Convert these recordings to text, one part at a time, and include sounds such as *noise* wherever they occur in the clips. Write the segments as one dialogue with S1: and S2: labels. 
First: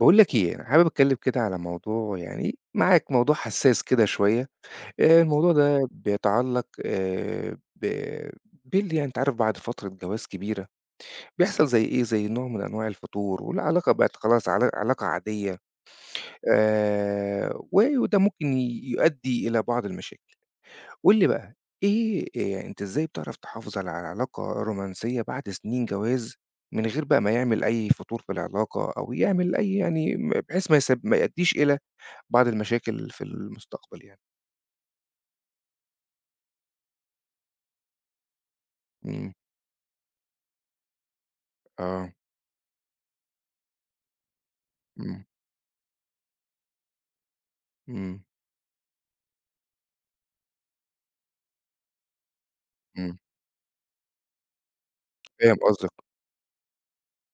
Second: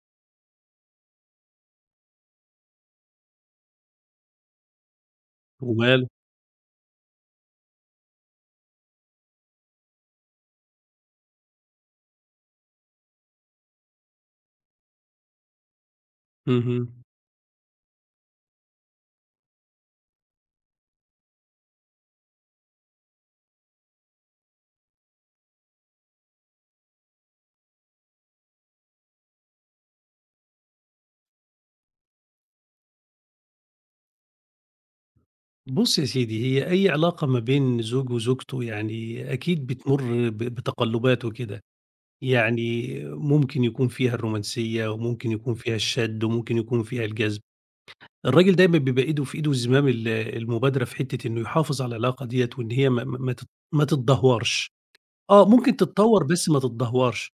S1: باقول لك إيه، أنا حابب أتكلّم كده على موضوع يعني معاك موضوع حساس كده شوية. الموضوع ده
S2: وماله؟
S1: بيتعلّق ب بال يعني أنت عارف بعد فترة جواز كبيرة، بيحصل زي إيه، زي نوع من أنواع الفتور، والعلاقة بقت خلاص علاقة عادية.
S2: اهم.
S1: و وده ممكن يؤدّي إلى بعض المشاكل. قُل لي بقى إيه. أنت إزاي بتعرف تحافظ على علاقة رومانسية بعد سنين جواز، من غير بقى ما يعمل أي فتور في العلاقة، أو يعمل أي يعني بحيث ما يؤدّيش إلى بعض المشاكل في المستقبل يعني.
S2: بُص يا سيدي، هي أي علاقة ما بين زوج وزوجته
S1: إمم،
S2: يعني أكيد بتمُر ب بتقلُّبات وكده،
S1: آه،
S2: يعني ممكن يكون فيها الرومانسية
S1: إمم،
S2: وممكن يكون فيها الشَد وممكن يكون فيها الجذب.
S1: إمم،
S2: الراجل دايمًا بيبقى إيده في إيده زمام المبادرة في حتّة إنه يحافظ على العلاقة ديّة وإن هي
S1: إمم،
S2: ما تتدهورش. آه،
S1: فاهم
S2: ممكن
S1: قصدك،
S2: تتطوّر بس ما تتدهورش.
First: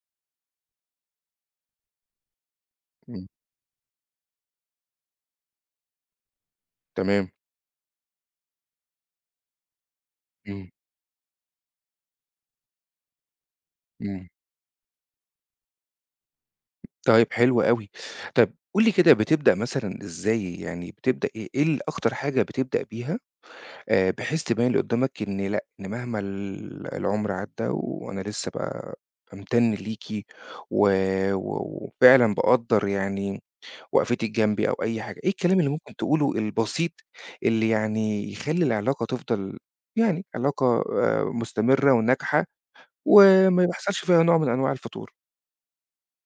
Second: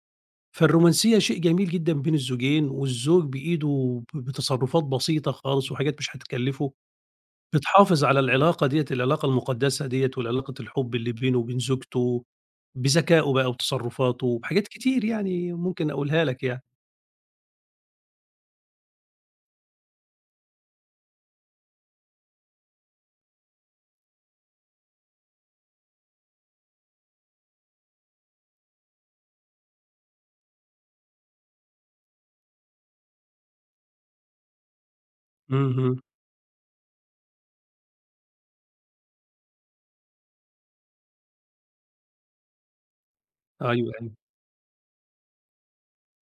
S2: فالرومانسية شيء جميل جدًا بين الزوجين والزوج
S1: إمم،
S2: بإيده ب بتصرُّفات بسيطة خالص وحاجات مش هتكلِّفه،
S1: تمام،
S2: بتحافظ على العلاقة ديّة، العلاقة المقدسة ديّة والعلاقة
S1: إمم،
S2: الحب اللي بينه وبين زوجته، بذكائه بقى
S1: إمم،
S2: وتصرفاته، بحاجات كتير يعني ممكن أقولها لك يعني.
S1: طيب حلو أوي. طب قُل لي كده بتبدأ مثلًا إزاي، يعني بتبدأ إيه إيه أكتر حاجة بتبدأ بيها، بحيث تبين اللي قدّامك إن لأ، إن مهما العمر عدّى وأنا لسه بامتن ليكِ و و وفعلًا باقدّر يعني وقفتِك جنبي أو أي حاجة. إيه الكلام اللي ممكن
S2: اهم،
S1: تقوله البسيط اللي يعني يخلّي العلاقة تفضل يعني علاقة مستمرة وناجحة وما
S2: أيوه،
S1: يحصلش
S2: أيوه،
S1: فيها نوع من أنواع الفتور؟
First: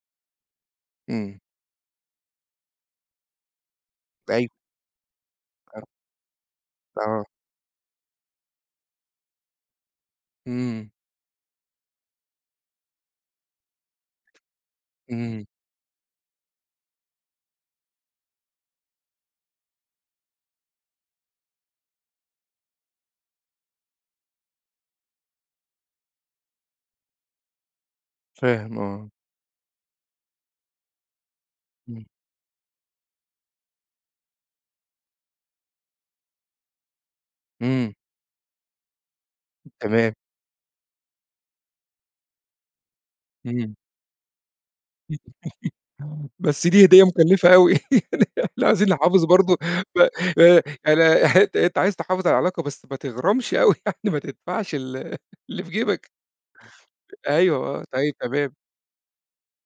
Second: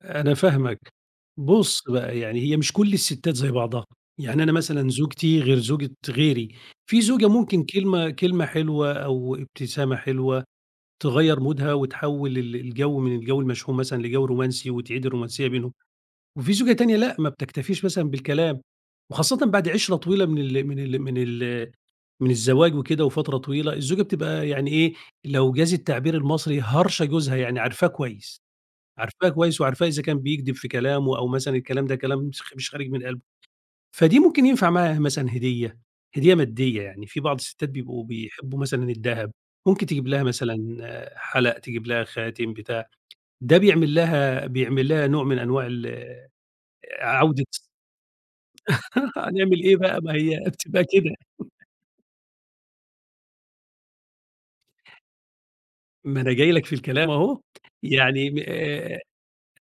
S2: أنا فاهمك.
S1: إمم،
S2: بُص بقى، يعني هي مش كل الستات زي بعضها، يعني
S1: أيوه
S2: أنا مثلًا زوجتي غير زوجة غيري، في
S1: آه،
S2: زوجة ممكن كلمة حلوة أو ابتسامة حلوة
S1: إمم،
S2: تغيّر مودها وتحوّل الجو من الجو المشحون مثلًا لجو رومانسي وتعيد
S1: إمم،
S2: الرومانسية بينهم. وفي زوجة تانية لأ، ما بتكتفيش مثلًا بالكلام، وخاصةً بعد عِشرة طويلة من الزواج وكده وفترة طويلة، الزوجة بتبقى يعني إيه، لو جاز التعبير المصري هارشة جوزها، يعني عارفاه كويس،
S1: فاهم آه،
S2: عارفاه كويس وعارفاه إذا كان بيكدب في كلامه أو مثلًا الكلام ده
S1: إمم،
S2: كلام مش خارج من قلبه. فدي ممكن ينفع معاها مثلًا هدية، هدية مادية يعني، في بعض الستات
S1: إمم،
S2: بيبقوا بيحبوا مثلًا الدهب، ممكن تجيب
S1: تمام،
S2: لها مثلًا حلق، تجيب لها خاتم، بتاع، ده
S1: إمم،
S2: بيعمل لها نوع من أنواع
S1: بس دي هدية
S2: عودة.
S1: مكلفة أوي. إحنا *laughs* عايزين
S2: *laughs*
S1: نحافظ برضه.
S2: هنعمل إيه
S1: ب
S2: بقى، ما هي
S1: آآ
S2: بتبقى
S1: أنا
S2: كده،
S1: *laughs* أنت عايز تحافظ على العلاقة بس ما تغرمش أوي، *laughs* يعني ما تدفعش اللي في جيبك.
S2: ما أنا جاي لك في الكلام أهو،
S1: أيوه آه، طيب
S2: يعني م
S1: تمام،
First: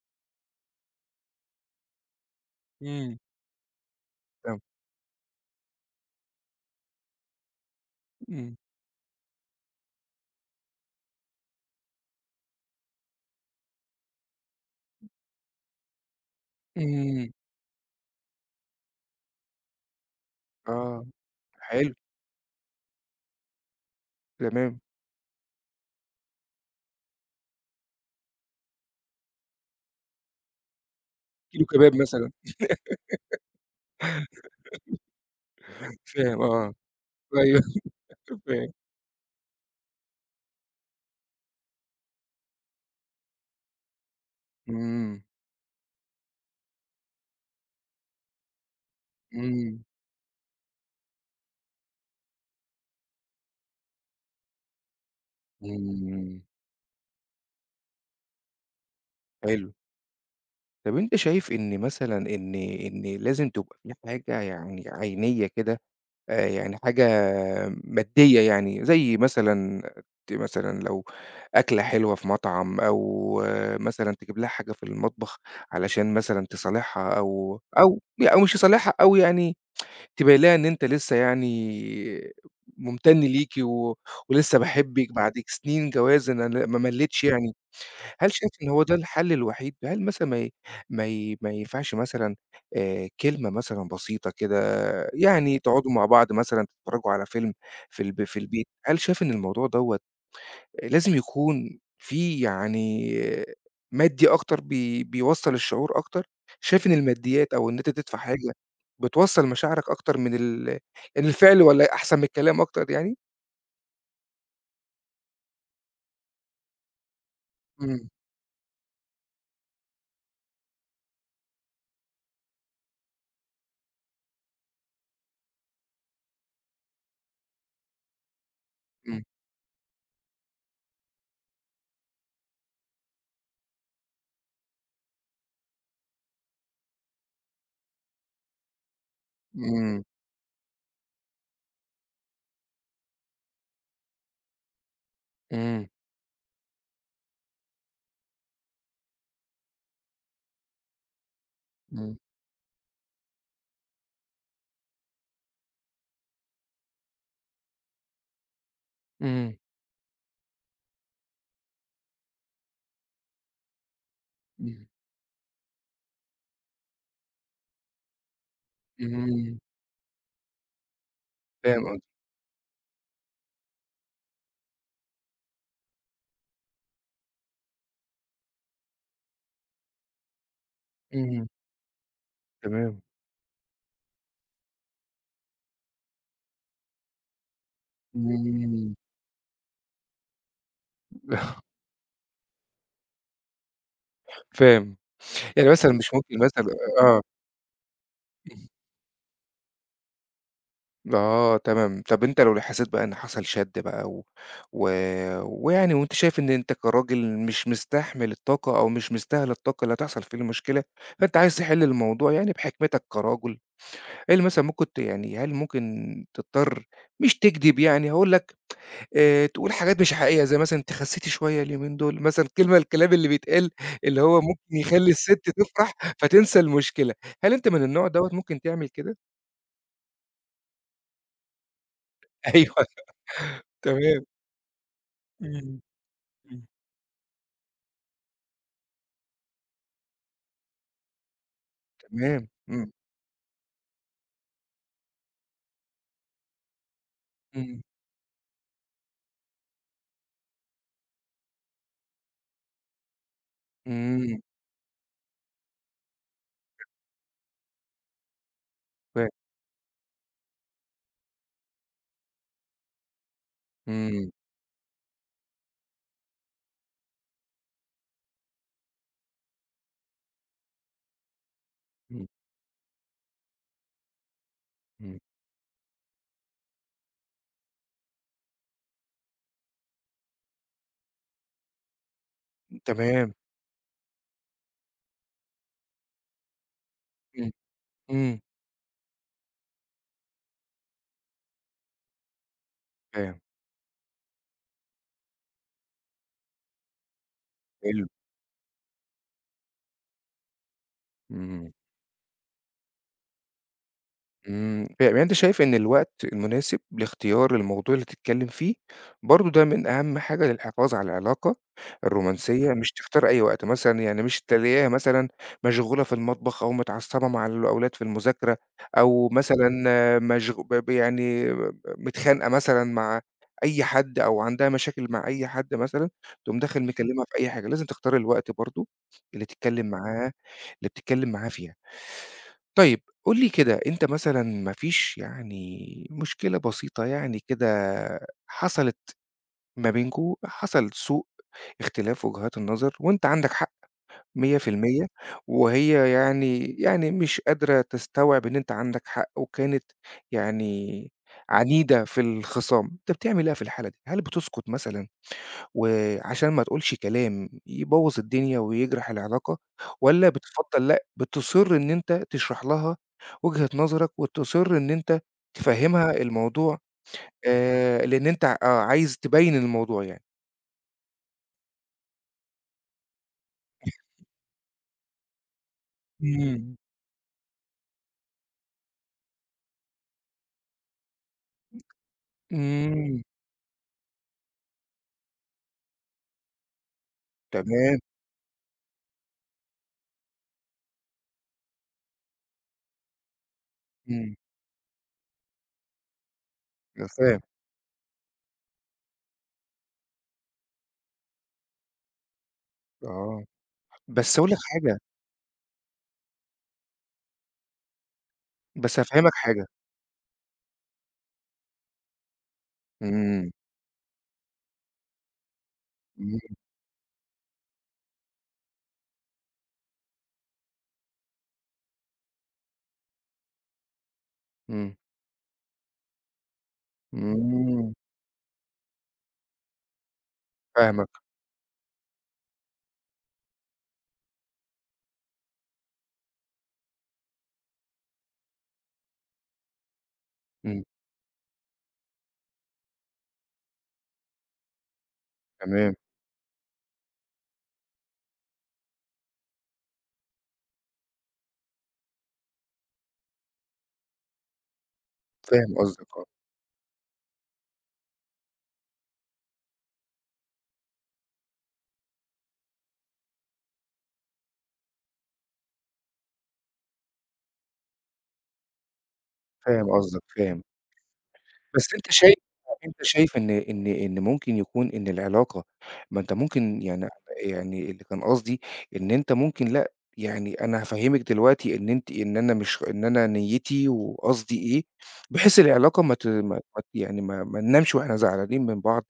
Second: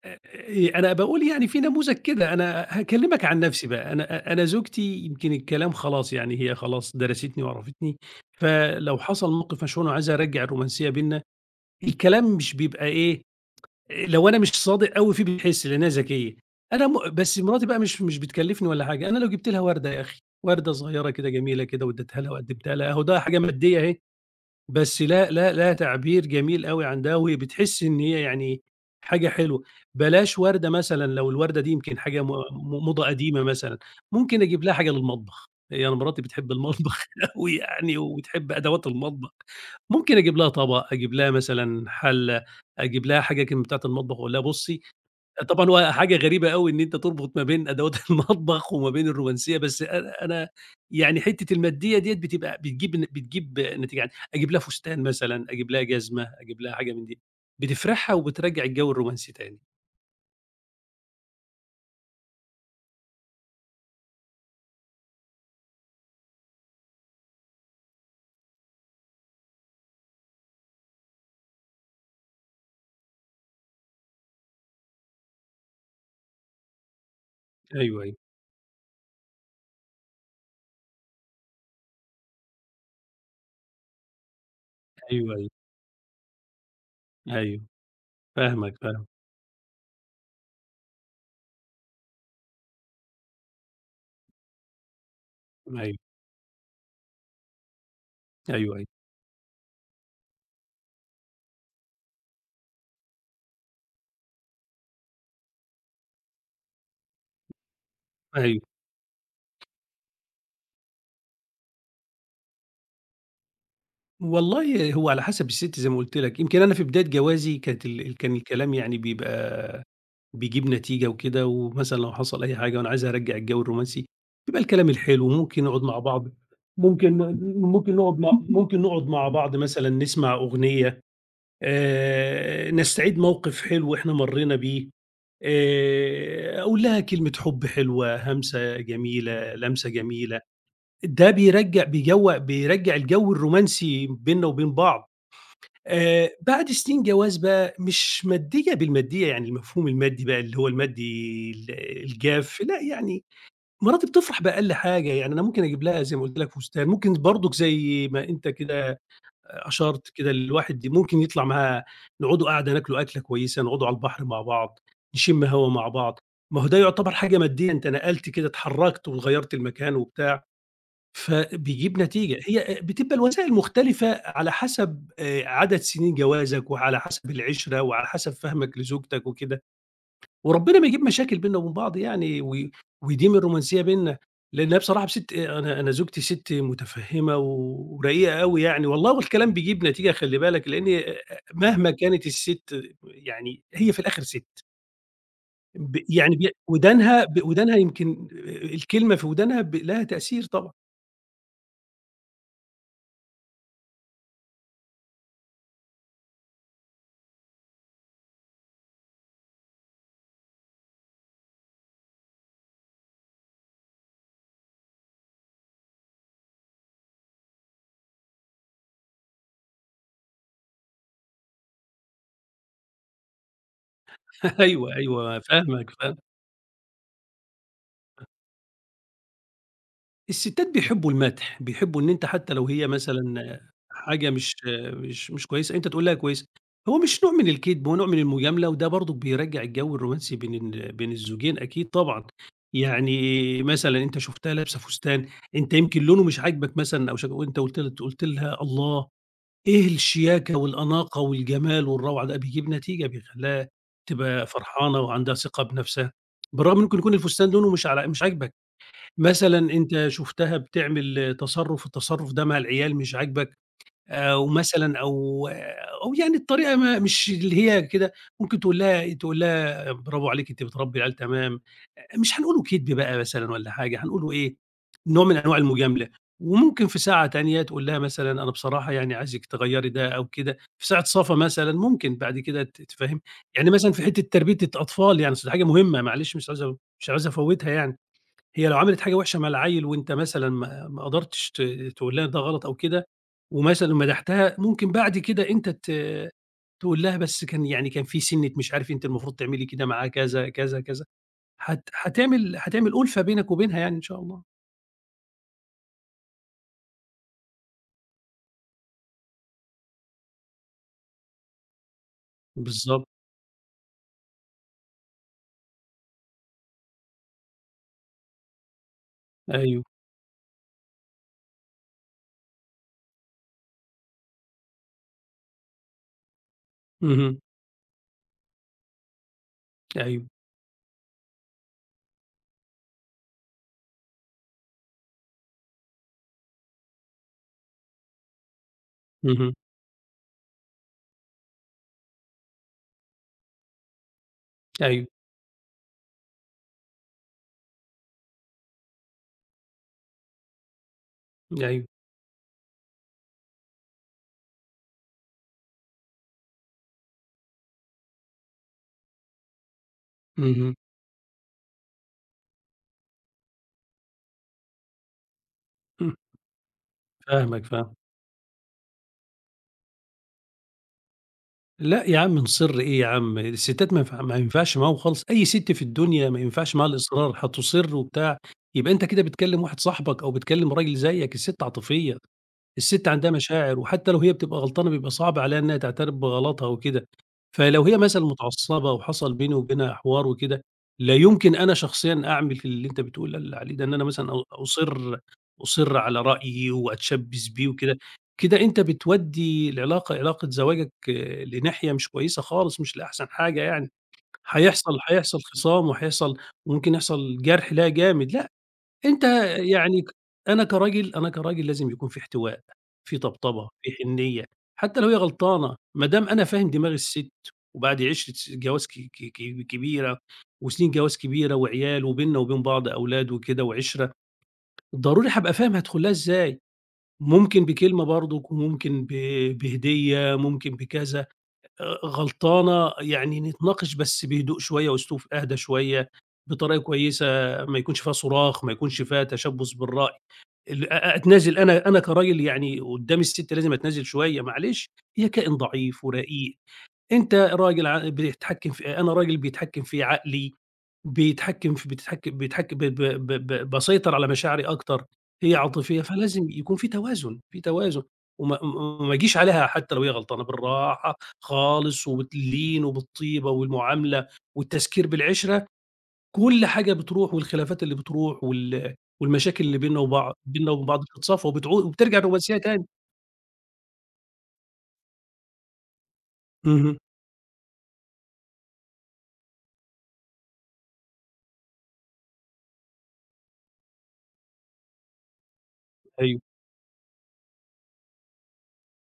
S2: آآ، أنا باقول يعني في نموذج كده، أنا
S1: إمم.
S2: هاكلمك عن نفسي بقى، أنا
S1: تمام.
S2: زوجتي يمكن الكلام خلاص يعني هي خلاص درستني وعرفتني،
S1: إمم.
S2: فلو حصل موقف مشهور أنا عايزها أرجّع الرومانسية بيننا، الكلام مش بيبقى إيه، لو أنا مش صادق أوي فيه بتحس لأنها ذكية، أنا م
S1: إمم.
S2: بس مراتي بقى مش بتكلفني ولا حاجة، أنا لو جبت لها وردة يا أخي، وردة
S1: آه،
S2: صغيرة كده جميلة كده
S1: حلو،
S2: واديتها لها وقدمتها لها، أهو ده حاجة مادية أهي.
S1: تمام.
S2: بس لا لا لا تعبير جميل أوي عن ده، وبتحسّي إن هي يعني حاجة حلوة. بلاش وردة مثلًا لو الوردة
S1: كيلو
S2: دي
S1: كباب
S2: يمكن حاجة
S1: مثلًا.
S2: م م موضة قديمة مثلًا، ممكن أجيب لها حاجة للمطبخ، هي أنا مراتي
S1: فاهم
S2: بتحب
S1: آه.
S2: المطبخ *laughs* أوي
S1: أيوه
S2: يعني
S1: *laughs*
S2: وبتحب
S1: فاهم.
S2: أدوات المطبخ، ممكن أجيب لها طبق، أجيب لها مثلًا حلّة، أجيب لها حاجة كده من بتاعة المطبخ وأقول لها بُصّي.
S1: إمم.
S2: طبعًا هو حاجة غريبة أوي إن أنت تربط ما بين أدوات *laughs* المطبخ وما بين الرومانسية،
S1: إمم.
S2: بس أنا يعني حتّة المادية ديّة بتبقى بتجيب نتيجة يعني أجيب لها فستان مثلًا، أجيب لها جزمة،
S1: إمم.
S2: أجيب لها حاجة من دي، بتفرحها وبترجّع الجو الرومانسي تاني.
S1: حلو. طب أنت شايف إن مثلًا إن لازم تبقى في حاجة يعني عينية كده، يعني حاجة مادية يعني، زي مثلًا مثلًا لو أكلة حلوة في مطعم أو مثلًا تجيب لها حاجة في المطبخ علشان مثلًا تصالحها أو أو
S2: أيوه، أيوه،
S1: أو مش يصالحها أو يعني تبقى قايل لها إن أنت لسه يعني ممتن ليكِ ولسه باحبِّك بعد
S2: أيوه، أيوه،
S1: سنين جواز. أنا ما ملّيتش يعني.
S2: أيوه،
S1: هل شايف إن
S2: فاهمك،
S1: هو ده
S2: فاهمك،
S1: الحل الوحيد؟ هل مثلًا ما ينفعش مثلًا كلمة مثلًا بسيطة كده، يعني تقعدوا
S2: أيوه،
S1: مع بعض مثلًا تتفرّجوا على فيلم في البيت.
S2: أيوه، أيوه،
S1: هل شايف إن الموضوع دوّة لازم يكون في يعني مادي أكتر بيوصّل الشعور أكتر؟ شايف إن الماديات أو إن أنت تدفع حاجة
S2: أيوه.
S1: بتوصّل مشاعرك أكتر من إن الفعل والّا أحسن من الكلام أكتر يعني؟
S2: والله هو على حسب الست زي ما قُلت لك، يمكن أنا في بداية جوازي
S1: إمم،
S2: كان الكلام يعني بيبقى بيجيب نتيجة وكده، ومثلًا لو حصل أي حاجة وأنا عايز أرجّع الجو الرومانسي، يبقى الكلام الحلو، ممكن ممكن نقعد
S1: إمم،
S2: مع بعض مثلًا نسمع أغنية، نستعيد موقف حلو إحنا مرّينا بيه، أقول لها كلمة حُب حلوة، همسة جميلة، لمسة
S1: إمم،
S2: جميلة، ده بيرجّع الجو الرومانسي بيننا وبين بعض.
S1: إمم،
S2: بعد سنين جواز بقى مش مادية بالمادية، يعني المفهوم المادي بقى اللي هو المادي
S1: إمم،
S2: الجاف، لأ يعني مراتي بتفرح بأقل حاجة، يعني أنا ممكن أجيب لها زي ما قُلت لك فستان، ممكن برضك زي ما أنت كده
S1: إمم،
S2: أشرت كده الواحد دي ممكن يطلع معاها نقعدوا قعدة ناكلوا أكلة كويسة، نقعدوا على البحر مع بعض،
S1: إمم،
S2: نشم هوا مع بعض، ما هو ده يعتبر حاجة مادية، أنت نقلت كده اتحركت وغيّرت
S1: إمم،
S2: المكان وبتاع.
S1: فاهم
S2: فبيجيب
S1: قصدك،
S2: نتيجة، هي بتبقى الوسائل مختلفة على حسب عدد سنين جوازك وعلى حسب العِشرة وعلى حسب فهمك لزوجتك وكده، وربنا ما يجيب مشاكل
S1: إمم،
S2: بيننا وبين بعض يعني
S1: تمام،
S2: ويديم الرومانسية بيننا، لإن هي بصراحة بسِت آه، أنا زوجتي سِت متفهِّمة ورقيقة أوي يعني،
S1: إمم،
S2: والله والكلام بيجيب نتيجة خلّي بالك، لإن
S1: *laughs*
S2: مهما كانت السِت يعني هي في الآخر سِت،
S1: فاهم، يعني مثلًا مش
S2: يعني
S1: ممكن مثلًا آه.
S2: ودانها ودانها يمكن الكلمة في ودانها لها تأثير طبعًا.
S1: آه تمام. طب أنت لو حسيت بقى إن حصل شَد بقى و و ويعني وأنت شايف إن أنت كراجل مش مستحمل الطاقة أو مش مستاهل الطاقة اللي هتحصل فيه المشكلة، فأنت عايز تحل الموضوع يعني بحكمتك كراجل. إيه اللي مثلًا ممكن يعني هل ممكن تضطر مش تكدب يعني، هاقول لك، تقول حاجات مش حقيقية زي مثلًا تخسّتي شوية اليومين دول، مثلًا الكلام اللي بيتقال اللي هو
S2: *laughs*
S1: ممكن
S2: أيوه،
S1: يخلّي السِت
S2: أيوه، فاهمك،
S1: تفرح
S2: فاهمك.
S1: فتنسى المشكلة. هل أنت من النوع دوّة ممكن تعمل كده؟
S2: الستات بيحبّوا المدح، بيحبّوا إن أنت
S1: *laughs*
S2: حتى لو
S1: أيوه.
S2: هي مثلًا
S1: تمام،
S2: حاجة مش كويسة،
S1: إمم.
S2: أنت تقول لها كويسة. هو مش نوع من الكدب، هو نوع من المجاملة، وده برضه بيرجّع الجو الرومانسي بين الزوجين أكيد طبعًا.
S1: تمام، إمم،
S2: يعني مثلًا أنت شُفتها لابسة فستان، أنت يمكن لونه مش عاجبك مثلًا أو شك وأنت
S1: إمم،
S2: قُلت لها: "الله! إيه الشياكة والأناقة والجمال والروعة ده؟" بيجيب نتيجة، بيخلّيها
S1: إمم،
S2: تبقى فرحانة وعندها ثقة بنَفْسها، بالرغم إن ممكن يكون الفستان لونه مش عاجبك.
S1: فاهم،
S2: مثلًا أنت شُفتها بتعمل تصرُّف، التصرُّف ده مع العيال مش عاجبك،
S1: إمم،
S2: أو مثلًا أو أو يعني الطريقة ما مش اللي هي كده، ممكن تقول لها برافو عليكِ أنتِ بتربّي العيال تمام،
S1: إمم،
S2: مش هنقوله كدب بقى مثلًا والّا حاجة، هنقوله إيه،
S1: إمم،
S2: نوع من أنواع المجاملة، وممكن في ساعة تانية تقول لها مثلًا أنا بصراحة يعني عايزِك تغيّري ده أو كده، في ساعة صفا مثلًا ممكن بعد كده تفهّمي،
S1: تمام،
S2: يعني مثلًا في حتّة تربية الأطفال يعني أصل دي حاجة مهمة معلش مش عايز
S1: إمم،
S2: أفوّتها يعني.
S1: إمم،
S2: هي لو عملت حاجة وِحشة مع العيّل وأنت مثلًا ما قدرتش تقول لها ده غلط أو كده،
S1: فاهم،
S2: ومثلًا مدحتها، ممكن بعد كده أنت تقول لها بس كان يعني كان
S1: حلو،
S2: في سِنّة مش عارف أنتِ المفروض تعملي كده معاه كذا، كذا، كذا،
S1: إمم.
S2: هت هتعمل هتعمل أُلفة بينك وبينها يعني إن شاء الله.
S1: إمم، ف يعني أنت شايف إن الوقت المناسب لاختيار الموضوع اللي تتكلّم فيه، برضه ده من أهم حاجة للحفاظ على العلاقة الرومانسية. مش
S2: بالضبط،
S1: تختار أي وقت، مثلًا يعني مش تلاقيها مثلًا مشغولة في المطبخ أو متعصبة مع الأولاد في المذاكرة، أو مثلًا
S2: أيوه،
S1: مشغو ب ب يعني متخانقة مثلًا مع أي حد أو عندها مشاكل مع أي حد مثلًا، تقوم داخل مكلّمها في
S2: اهم،
S1: أي حاجة. لازم تختار الوقت برضه اللي تتكلّم
S2: أيوه،
S1: معاه اللي بتتكلّم معاه فيها. طيب قُل لي كده، أنت مثلًا ما فيش يعني مشكلة بسيطة يعني كده حصلت
S2: اهم،
S1: ما بينكم، حصل سوء اختلاف وجهات النظر وأنت عندك حق 100%،
S2: أيوه،
S1: وهي يعني مش قادرة تستوعب إن أنت عندك حق وكانت يعني
S2: أيوه،
S1: عنيدة في الخِصام. أنت بتعمل إيه في الحالة دي؟ هل بتسكت مثلًا؟ وعشان ما تقولش كلام يبوّظ الدنيا ويجرح العلاقة، والّا
S2: اهم،
S1: بتفضّل لأ، بتصِر إن أنت تشرح لها وجهة نظرك وتصِر إن أنت تفهّمها الموضوع،
S2: فاهمك، فاهمك.
S1: لإن أنت آه، عايز تبيّن الموضوع يعني؟
S2: لأ يا عم نصِر إيه يا عم، الستات ما ينفعش معاهم خالص، أي سِت في الدنيا ما
S1: إمم.
S2: ينفعش معاها الإصرار، هتُصِر وبتاع، يبقى أنت كده بتكلّم واحد صاحبك أو بتكلّم راجل زيّك، السِت عاطفية، السِت
S1: إمم،
S2: عندها مشاعر وحتى لو هي بتبقى غلطانة بيبقى صعب عليها إنها تعترف بغلطها وكده، فلو
S1: تمام،
S2: هي مثلًا متعصّبة وحصل بيني وبينها حوار وكده، لا يمكن أنا شخصيًا أعمل اللي أنت بتقول عليه ده، إن أنا مثلًا
S1: إمم،
S2: أ أُصِر أُصِر على رأيي
S1: أنا فاهم،
S2: وأتشبّث بيه وكده. كده أنت بتودّي علاقة زواجك لناحية مش كويسة خالص، مش لأحسن
S1: آه،
S2: حاجة يعني،
S1: بس أقول لك
S2: هيحصل
S1: حاجة،
S2: هيحصل خِصام وممكن يحصل جرح لها جامد، لأ،
S1: بس
S2: أنت
S1: هافهّمك حاجة،
S2: يعني ك أنا كراجل لازم يكون في احتواء، في
S1: إمم،
S2: طبطبة، في حنيّة، حتى لو هي غلطانة، ما دام
S1: إمم،
S2: أنا فاهم دماغ السِت وبعد عِشرة جواز ك ك ك كبيرة وسنين جواز كبيرة وعيال وبيننا وبين بعض أولاد وكده وعِشرة،
S1: إمم،
S2: ضروري هابقى فاهم هادخل لها إزاي. ممكن
S1: إمم،
S2: بكلمة برضُك وممكن بهدية، ممكن
S1: فاهمك،
S2: بكذا، غلطانة يعني نتناقش بس بهدوء شوية وأسلوب أهدى شوية، بطريقة كويسة ما يكونش فيها صراخ، ما يكونش فيها تشبُّث بالرأي،
S1: إمم،
S2: ال أ أتنازل أنا أنا كراجل يعني قدّام السِت لازم أتنازل شوية معلش، هي كائن
S1: تمام،
S2: ضعيف ورقيق، أنت راجل ع بتتحكّم في أنا راجل بيتحكّم في عقلي، بيتحكم في بتتحكم بيتحكم ب ب ب ب باسيطر على مشاعري أكتر، هي
S1: فاهم
S2: عاطفية
S1: قصدك آه،
S2: فلازم يكون في توازن، في توازن وما اجيش عليها حتى لو هي غلطانة، بالراحة خالص وباللين وبالطيبة والمعاملة والتذكير بالعِشرة، كل حاجة بتروح والخلافات اللي بتروح والمشاكل اللي
S1: فاهم قصدك، فاهم.
S2: بيننا وبين بعض بتتصفى وبتعود
S1: بس أنت
S2: وبترجع
S1: شايف،
S2: رومانسية تاني.
S1: أنت شايف إن ممكن يكون إن العلاقة، ما أنت ممكن
S2: اهم،
S1: يعني يعني اللي كان قصدي إن أنت ممكن لأ، يعني أنا هافهّمِك دلوقتي إن أنتِ، إن أنا مش، إن أنا نيّتي وقصدي إيه، بحيث العلاقة ما ت
S2: أيوه،
S1: ما ما ت يعني ما ننامش وإحنا زعلانين من بعض،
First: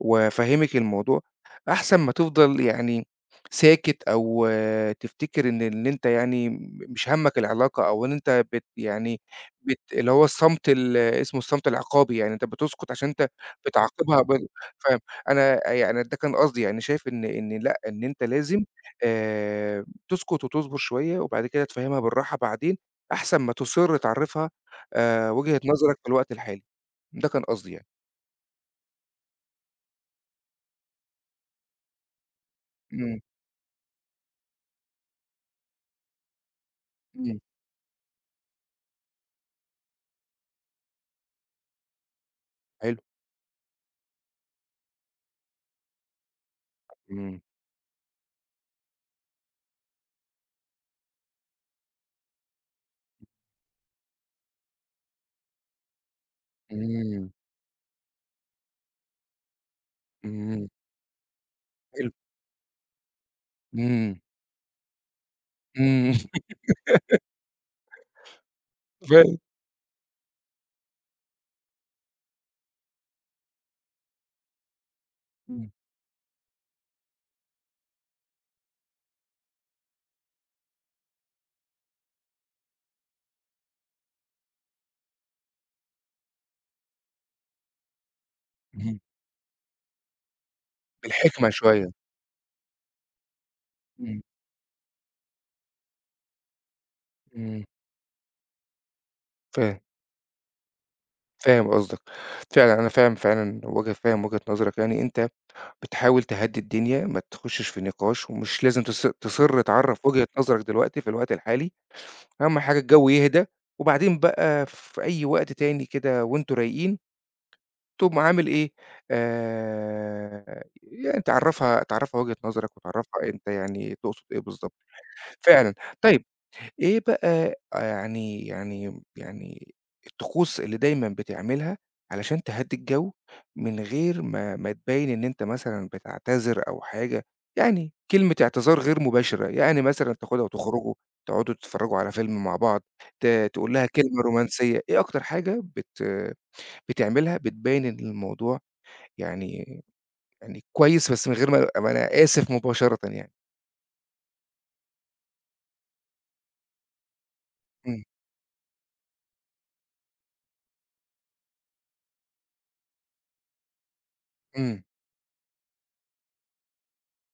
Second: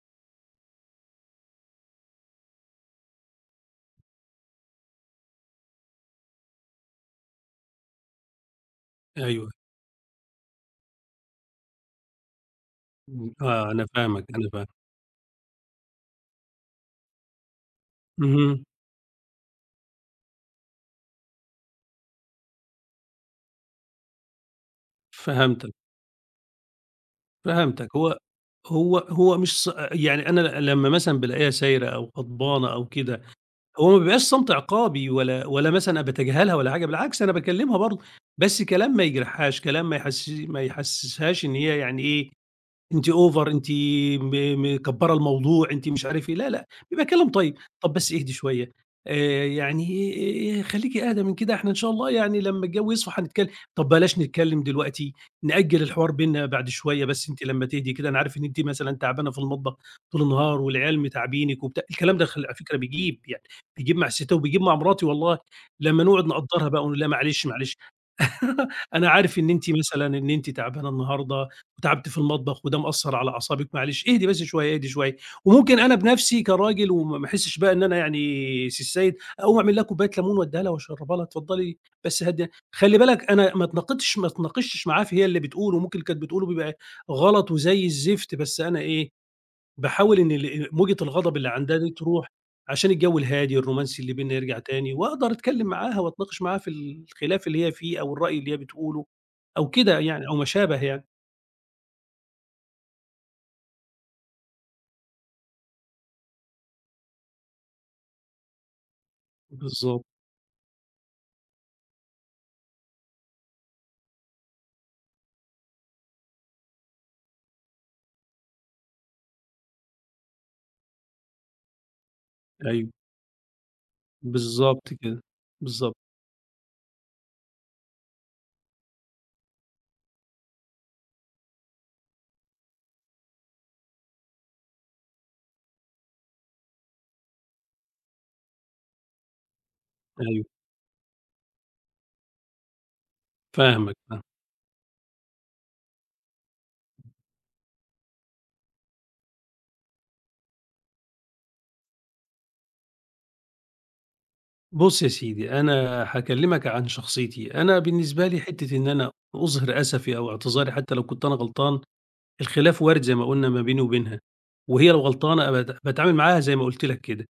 S1: وأفهّمِك الموضوع، أحسن ما تفضل يعني ساكت أو آه، تفتكر إن أنت يعني مش هَمّك العلاقة أو إن أنت يعني
S2: أيوه،
S1: بت اللي هو الصمت اسمه الصمت العقابي. يعني أنت بتسكت عشان أنت
S2: إمم، آه، أنا
S1: بتعاقبها
S2: فاهمك،
S1: ب،
S2: أنا فاهم،
S1: فاهم. أنا يعني ده كان قصدي، يعني شايف إن إن لأ، إن أنت لازم
S2: اهم،
S1: تسكت وتصبر شوية وبعد كده تفهمها بالراحة بعدين، أحسن ما تُصِر تعرّفها وجهة
S2: فهمتك.
S1: نظرك في الوقت الحالي. ده كان قصدي يعني.
S2: فهمتك. هو هو هو مش ص يعني أنا لمّا مثلًا بالاقيها سايرة أو غضبانة أو
S1: إمم،
S2: كده، هو ما بيبقاش صمت عقابي ولا مثلًا باتجاهلها ولا حاجة، بالعكس أنا
S1: إمم،
S2: باكلمها برضه، بس كلام ما يجرحهاش، كلام ما يحسسهاش إن هي يعني إيه،
S1: حلو،
S2: أنتِ over أنتِ مكبّرة الموضوع، أنتِ مش عارف إيه، لا، لأ، بيبقى كلام
S1: إمم،
S2: طيب. طب بس اهدي شوية، يعني إيه، خليكِ أهدى من كده، إحنا إن شاء الله يعني لمّا الجو يصفى هنتكلم. طب بلاش نتكلم دلوقتي، نأجّل الحوار بيننا بعد شوية بس
S1: إمم،
S2: أنتِ لمّا تهدي كده، أنا عارف إن أنتِ مثلًا تعبانة في المطبخ طول النهار
S1: إمم،
S2: والعيال متاعبينِك وبتاع،
S1: حلو،
S2: الكلام ده خل على فكرة بيجيب يعني، بيجيب مع
S1: إمم،
S2: الستات وبيجيب مع مراتي والله، لمّا
S1: إمم،
S2: نقعد نقدّرها بقى ونقول لها معلش، معلش. *laughs*
S1: *laughs*
S2: أنا
S1: فاهم،
S2: عارف إن أنتِ تعبانة النهارده وتعبتِ في المطبخ وده مأثّر على أعصابِك، معلش اهدي بس شوية، اهدي شوية،
S1: إمم،
S2: وممكن أنا بنفسي كراجل وما ما أحسّش بقى إن أنا يعني السيد، أقوم أعمل لها كوباية ليمون وأدّيها لها وأشرّبها لها، اتفضّلي بس هادية خلّي بالك أنا ما اتناقشتش معاها في هي اللي بتقول وممكن اللي كانت بتقوله بيبقى غلط وزي الزفت، بس أنا
S1: اهم،
S2: إيه، باحاول إن موجة الغضب اللي
S1: الحكمة
S2: عندها دي
S1: شوية،
S2: تروح، عشان الجو الهادي الرومانسي اللي
S1: إمم،
S2: بيننا يرجع تاني، وأقدر أتكلم معاها وأتناقش معاها في الخلاف
S1: إمم،
S2: اللي هي فيه أو الرأي اللي هي بتقوله أو
S1: فاهم.
S2: كده يعني أو ما شابه يعني.
S1: فاهم قصدك. فعلًا، أنا فاهم فعلًا فاهم وجهة نظرك. يعني أنت بتحاول تهدّي الدنيا، ما تخشّش في نقاش ومش لازم تصِر تعرّف
S2: بالضبط،
S1: وجهة نظرك دلوقتي في الوقت الحالي، أهم حاجة الجو يهدى، وبعدين بقى في أي وقت تاني كده وأنتم رايقين تقوم عامل إيه، يعني تعرّفها وجهة نظرك
S2: أيوه،
S1: وتعرّفها أنت يعني تقصد إيه بالضبط.
S2: بالضبط كده،
S1: فعلًا.
S2: بالضبط،
S1: طيب إيه بقى آه، يعني الطقوس اللي دايمًا بتعملها علشان تهدّي الجو، من غير ما تبيّن إن أنت مثلًا بتعتذر أو حاجة، يعني كلمة اعتذار غير مباشرة، يعني مثلًا تاخدها
S2: أيوه،
S1: وتخرجوا، تقعدوا تتفرّجوا على فيلم مع بعض، ت تقول لها
S2: فاهمك،
S1: كلمة
S2: فاهمك.
S1: رومانسية. إيه أكتر حاجة بتعملها بتبيّن إن الموضوع يعني يعني كويس بس من غير ما أبقى أنا آسف مباشرةً يعني؟
S2: بُص يا سيدي، أنا هاكلمك عن شخصيتي، أنا
S1: إمم،
S2: بالنسبة لي حتّة إن أنا أظهر أسفي أو اعتذاري حتّى لو كنت أنا غلطان، الخلاف وارد زي ما قُلنا ما بيني وبينها،
S1: إمم،
S2: وهي لو غلطانة أبقى باتعامل معاها زي ما قُلت لك كده.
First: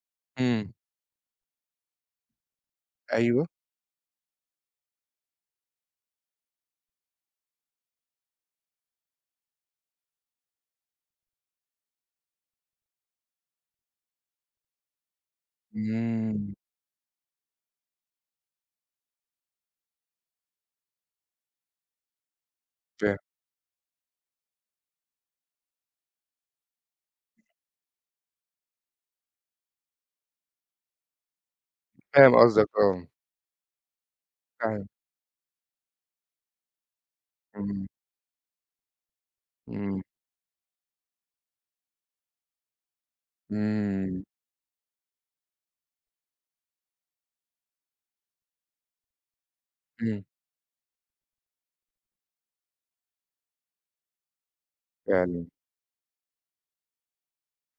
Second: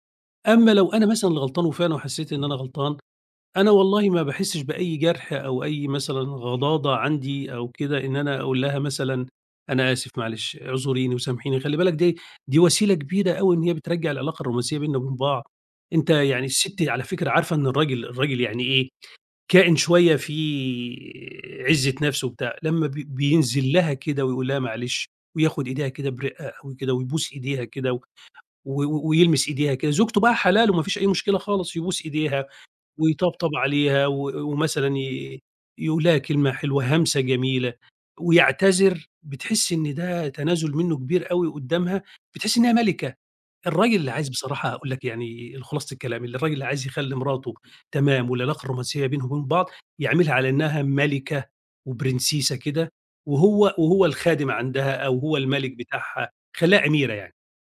S2: أمّا
S1: إمم،
S2: لو أنا مثلًا اللي غلطان وفعلًا وحسّيت إن أنا غلطان،
S1: أيوه،
S2: أنا والله ما باحسّش بأي جرح أو أي مثلًا غضاضة عندي أو كده إن أنا أقول لها مثلًا أنا آسف معلش، اعذريني وسامحيني، خلّي بالك دي وسيلة كبيرة أوي إن هي بترجّع العلاقة الرومانسية بيننا وبين بعض. أنت يعني
S1: إمم،
S2: السِت على فكرة عارفة إن الراجل يعني إيه، كائن شوية فيه عِزّة نَفْس وبتاع، لمّا
S1: فاهم.
S2: بينزل لها كده ويقول لها معلش وياخُد إيديها كده برِقّة أوي كده ويبوس إيديها كده و و و ويلمس إيديها كده، زوجته بقى حلال وما فيش أي مشكلة خالص، يبوس
S1: فاهم
S2: إيديها
S1: قصدك آه،
S2: ويطبطب عليها
S1: فاهم،
S2: ومثلًا يقول لها كلمة حلوة، هَمسة جميلة،
S1: إمم،
S2: ويعتذر، بتحسّي إن
S1: إمم،
S2: ده تنازل منّه كبير أوي قدّامها، بتحسّي إنها مَلِكة. الراجل اللي
S1: إمم،
S2: عايز بصراحة هاقول لك يعني خلاصة الكلام، الراجل اللي عايز يخلّي مراته تمام والعلاقة الرومانسية بينهم وبين بعض،
S1: إمم،
S2: يعملها على إنها مَلِكة وبرنسيسة كده، وهو الخادم عندها أو هو
S1: فعلًا،
S2: المَلِك بتاعها، يخلّيها أميرة يعني.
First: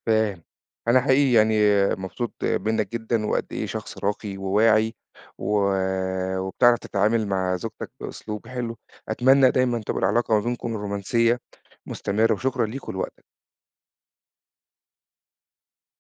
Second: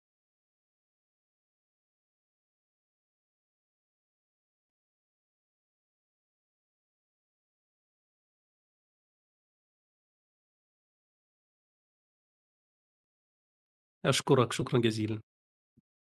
S1: فاهم. أنا حقيقي يعني مبسوط منّك جدًا، وقد إيه شخص راقي وواعي، و وبتعرف تتعامل مع زوجتك بأسلوب حلو. أتمنى دايمًا تبقى العلاقة ما بينكم رومانسية مستمرة، وشكرًا ليك ولوقتك.
S2: أشكرك شكرًا جزيلًا.